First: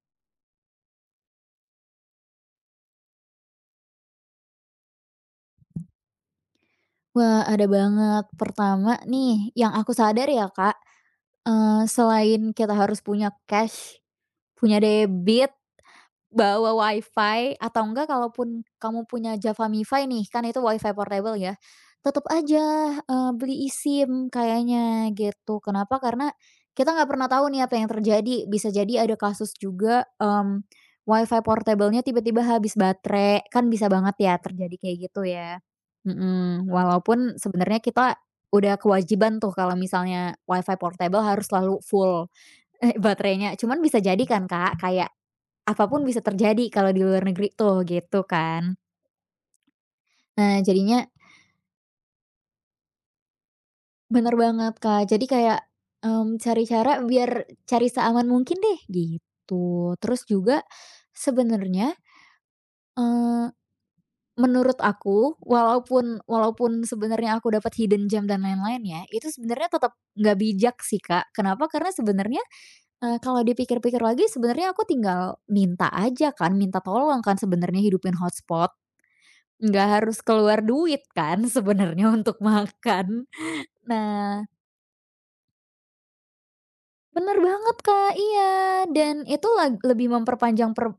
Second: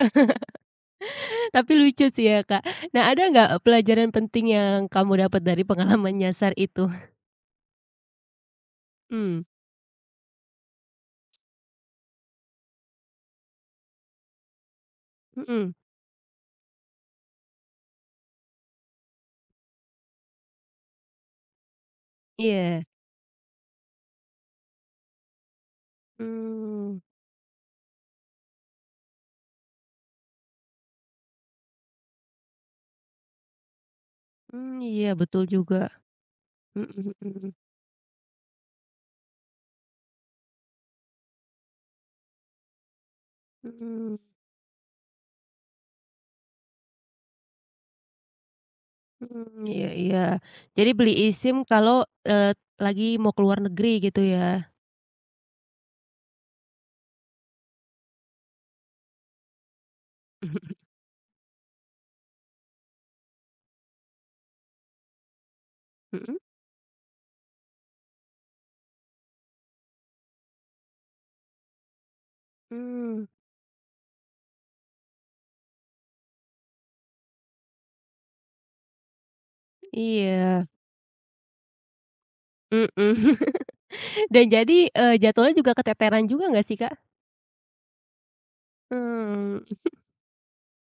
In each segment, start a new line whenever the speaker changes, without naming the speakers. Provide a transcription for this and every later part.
Tapi lucu sih ya, Kak. Nah, ada nggak, pelajaran penting yang kamu dapet dari pengalaman nyasar itu?
Wah, ada banget. Pertama
Mmm.
nih, yang aku sadar ya, Kak, eee, selain kita harus punya cash, punya debit,
Mhm.
bawa Wi-Fi, atau nggak kalaupun kamu punya JavaMifi nih, kan itu Wi-Fi portabel, ya. Tetep
Iya.
aja, eee, beli eSIM, kayaknya, gitu. Kenapa? Karena kita
Mmm.
nggak pernah tahu nih, apa yang terjadi. Bisa jadi ada kasus juga, mmm, Wi-Fi portabelnya tiba-tiba habis baterai, kan bisa banget ya, terjadi
Mmm,
kayak
iya,
gitu,
betul
ya.
juga.
Mhm,
Mhm
walaupun
mhm.
sebenernya kita udah kewajiban tuh, kalau misalnya Wi-Fi portabel harus selalu full, eh, baterainya. Cuman bisa
Mhm.
jadi kan, Kak, kayak apa pun bisa terjadi, kalo di luar negeri tuh, gitu kan.
Mhm, iya iya.
Nah,
Jadi,
jadinya
beli eSIM kalo, eee, lagi mau ke luar negeri, gitu
Bener
ya?
banget, Kak. Jadi kayak, mmm, cari cara biar cari seaman mungkin deh, gitu. Terus juga, sebenernya, eee, menurut aku, walaupun
Mhm?
walaupun sebenernya aku dapet hidden gem dan lain-lainnya, itu sebenernya tetep nggak bijak sih, Kak. Kenapa? Karena sebenernya, eee,
Mmm.
kalo dipikir-pikir lagi, sebenernya aku tinggal minta aja kan, minta tolong kan, sebenernya, hidupin hotspot. Nggak harus keluar
Iya.
duit kan, sebenernya, untuk
Mhm.
makan?
Dan
Nah
jadi, eee, jadwalnya juga keteteran juga, nggak sih, Kak?
Bener banget, Kak. Iya, dan itu
Mmm.
lag lebih memperpanjang per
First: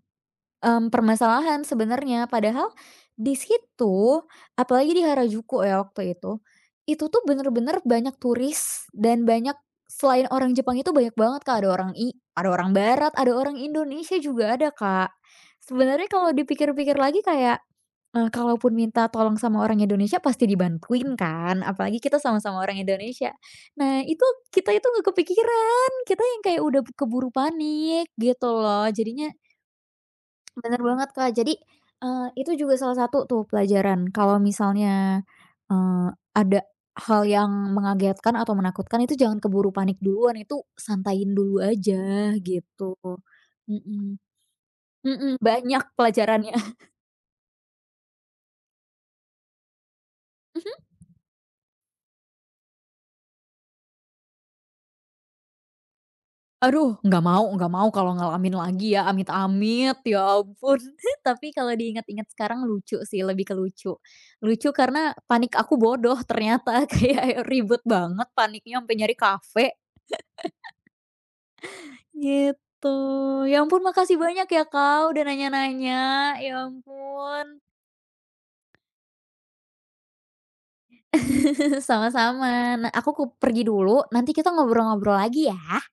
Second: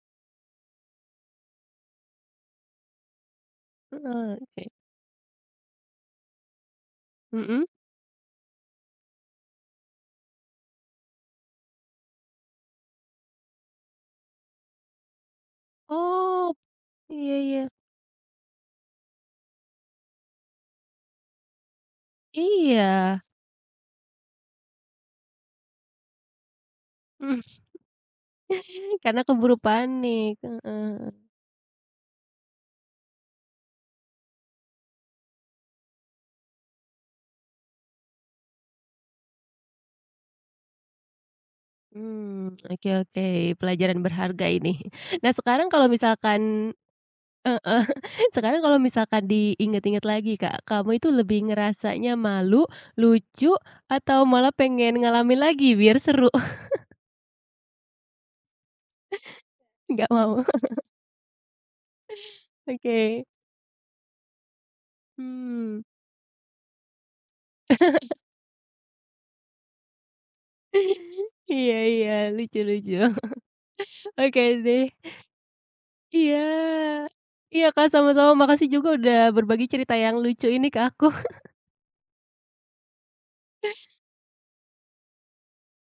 mmm, permasalahan, sebenarnya. Padahal, di situ,
Heeh, oke.
apalagi di Harajuku ya, waktu itu, itu tuh
Mhm.
bener-bener banyak turis dan banyak selain orang Jepang itu banyak banget, Kak. Ada orang i ada orang barat, ada orang Indonesia juga ada, Kak. Sebenernya kalo
Oh.
dipikir-pikir lagi
Iya
kayak,
iya.
eee, kalaupun minta tolong sama orang Indonesia pasti dibantuin, kan? Apalagi kita sama-sama orang
Iya.
Indonesia. Nah, itu kita itu nggak kepikiran! Kita yang kayak udah b keburu panik, gitu lo.
Karena
Jadinya
keburu panik,
Bener
heeh.
banget, Kak. Jadi, eee, itu juga salah satu tuh, pelajaran. Kalo misalnya, eee, ada hal yang mengagetkan atau menakutkan, itu jangan keburu panik duluan. Itu santaiin dulu aja,
Mmm, oke
gitu,
oke, pelajaran
mhm.
berharga, ini. Nah,
Mhm,
sekarang
banyak
kalau
pelajarannya.
misalkan heeh. Sekarang kalau misalkan diingat-ingat lagi, Kak,
Mhm.
kamu itu lebih ngerasanya malu, lucu, atau malah pengen ngalamin lagi, biar seru?
Aduh, nggak mau. Nggak mau kalo ngalamin lagi ya, amit-amit,
Enggak
ya
mau.
ampun. Tapi kalo diinget-inget sekarang, lucu sih.
Oke.
Lebih ke lucu. Lucu karena, panik aku
Hmm.
bodoh ternyata, kayak y ribet banget paniknya, ampe nyari kafe.
Iya iya, lucu
Gitu.
lucu.
Ya ampun, makasih
Oke,
banyak ya,
deh.
Kak, udah nanya-nanya,
Iya.
ya ampun.
Iya, Kak, sama-sama, makasih juga udah berbagi cerita yang lucu ini ke aku.
Sama-sama. Nah, aku kup pergi dulu, nanti kita ngobrol-ngobrol lagi, ya.